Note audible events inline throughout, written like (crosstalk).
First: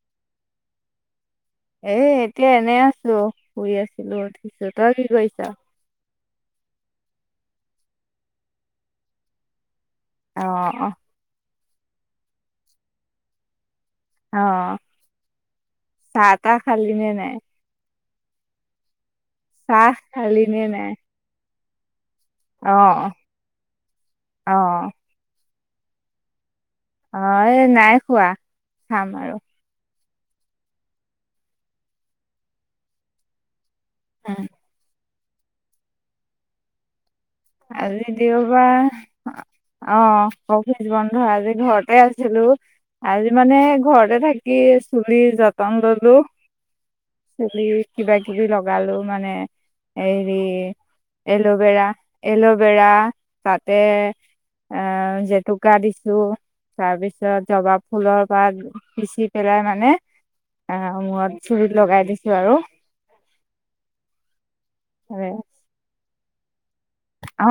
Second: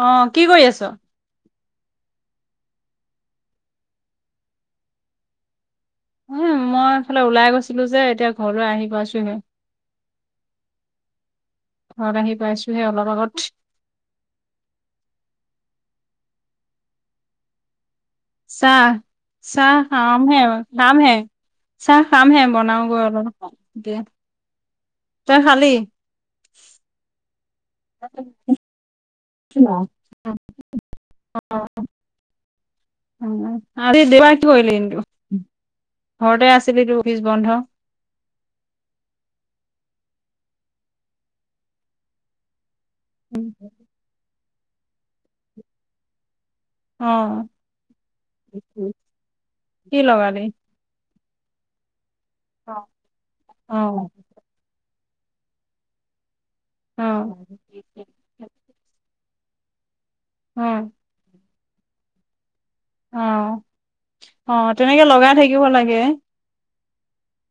অ কি কৰি আছ এ এতিয়া এনে আছো শুই আছিলো উঠিছো তই কি কৰিছ মইয়ো মই এইফালে ওলাই গৈছিলো যে এতিয়া ঘৰলৈ আহি পাইছোহে অ ঘৰত আহি পাইছোহে অলপ আগত অ চাহ তাহ খালি নে নাই চাহ চাহ খাম খালি হে নে নাই? খাম হে চাহ খামহে অ বনাওগৈ অলপ এতিয়া অ তই খালি অ এই নাই খোৱা খাম আৰু (unintelligible) আজি দেওবাৰ উম, কি কৰিলি দিনটো ঘৰতে আছিলিটো অফিচ বন্ধ আজি দেওবাৰ অ অফিচ বন্ধ আজি ঘৰতে আছিলো আজি মানে ঘৰতে থাকি চুলিৰ যতন ললো অ', চুলিত কিবা কিবি লগালো মানে কি হেৰি। লগালি? এল'ভেৰা, অ', এল'ভেৰা তাতে অ', আহ জেতুকা দিছোঁ তাৰপিছত অ', জোৱা ফুলৰ পাত পিচি পেলাই মানে আ মূৰত চুলিত লগাই দিছোঁ আৰু। অ, অ তেনেকে লগাই থাকিব লাগে। অ।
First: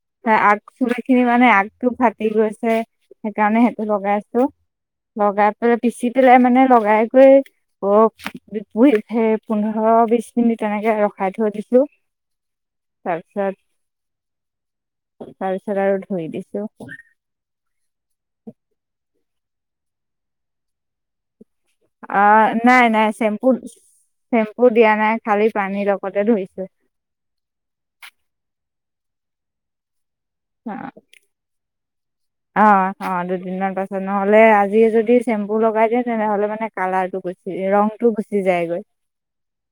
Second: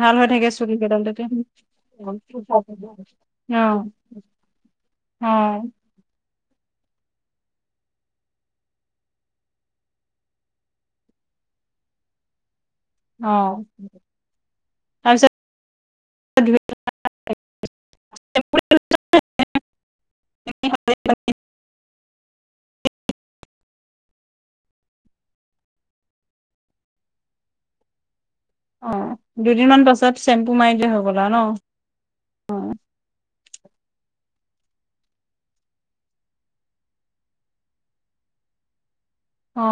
ভাল হৈ (unintelligible) থাকে আগ চুলি কেইডাল খিনি তেতিয়া। মানে আগটো ফাটি গৈছে সেইকাৰণে সেইটো অ', লগাই আছোঁ। লগাই অ', পেলাই পিচি পেলাই মানে লগাই কৰি (unintelligible) পোন্ধৰ বিশ মিনিট এনেকে ৰখাই থৈ দিছোঁ। (inaudible) অ'। তাৰপিছত তাৰ পিছত আৰু ধুই দিছোঁ। অ নাই, নাই চেম্পু চেম্পু দিয়া নাই খালি পানীৰ লগতে ধুইছোঁ। অ দুদিনমান পাছত চেম্পু অ মাৰি দিলে হৈ গ'ল আৰু নহ। অ, অ দুদিনমান পাছত নহ'লে আজিয়ে যদি চেম্পু লগাই দিয়ে তেনেহলে মানে। কালাৰ টো গুচি ৰং টো গুচি যায়গৈ। অ।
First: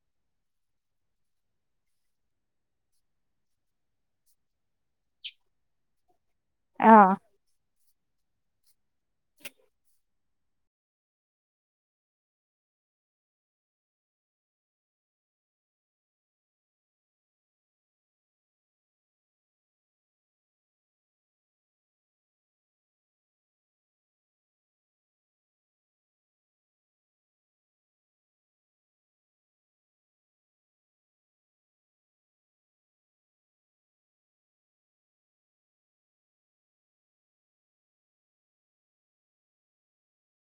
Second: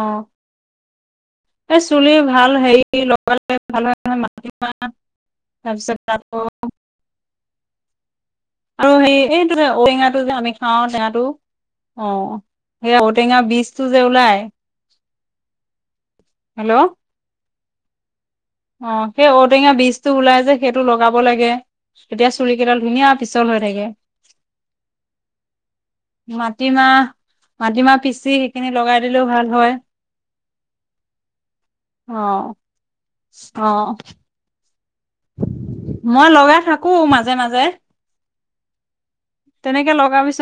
এই চুলি ভাল হেৰি লগালে ভাল হয়। (unintelligible) অ। আৰু (unintelligible) এইটো ঔ টেঙাটো যে আমি খাওঁ টেঙাটো। অ সেইয়া ঔ টেঙাৰ বীজটো যে ওলাই। হেল্ল'। অ সেই ঔ টেঙাৰ বীজটো ওলাই যে সেইটো লগাব লাগে। এতিয়া চুলি কেইডাল ধুনীয়া পিছল হৈ থাকে। (inaudible) মাটিমাহ, মাটিমাহ পিচি সেইখিনি লগাই দিলেও ভাল হয়। অ। অ। মই লগাই থাকো মাজে, মাজে। তেনেকে লগাবিচোন।